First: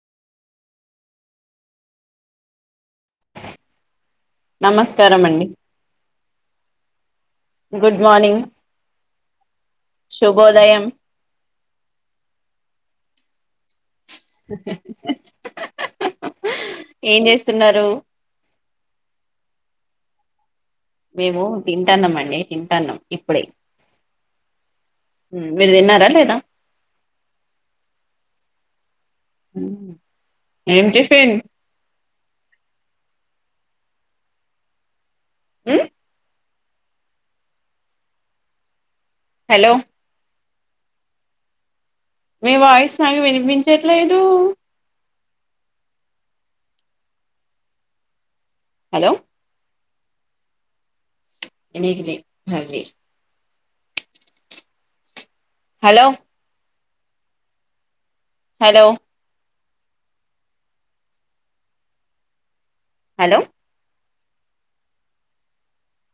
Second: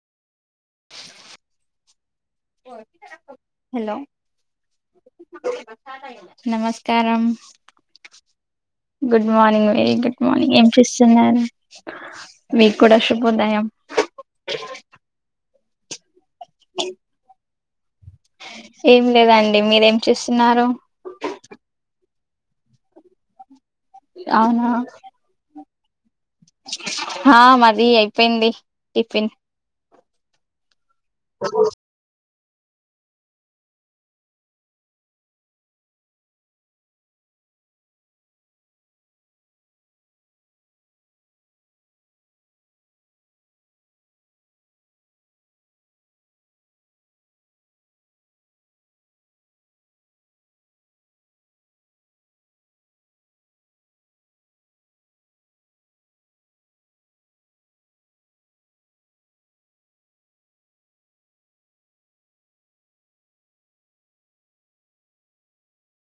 hello నమస్కారం అండి నమస్ కారం good morning good morning very good morning ఏం శుభోదయం చేస్తున్నారు మీకు కూడాు ఉదయం ఏం చేస్ ఆమ్ చెస్తున్నారు ఏం లేదండి మీరేం చేస్తున్నారు మేము తింటాన్నామండి తింటాన్నాం ఇప్పుడే అవునా మీరు తిన్నారా లేదా ఆ మాది అయిపోయింది టిఫిన్ ఏంటి హ్మ్మ్ హలో మీ వాయిస్ నాకు వినిపించట్లేదు హలో ఎనికినే పంది హలో హలో హలో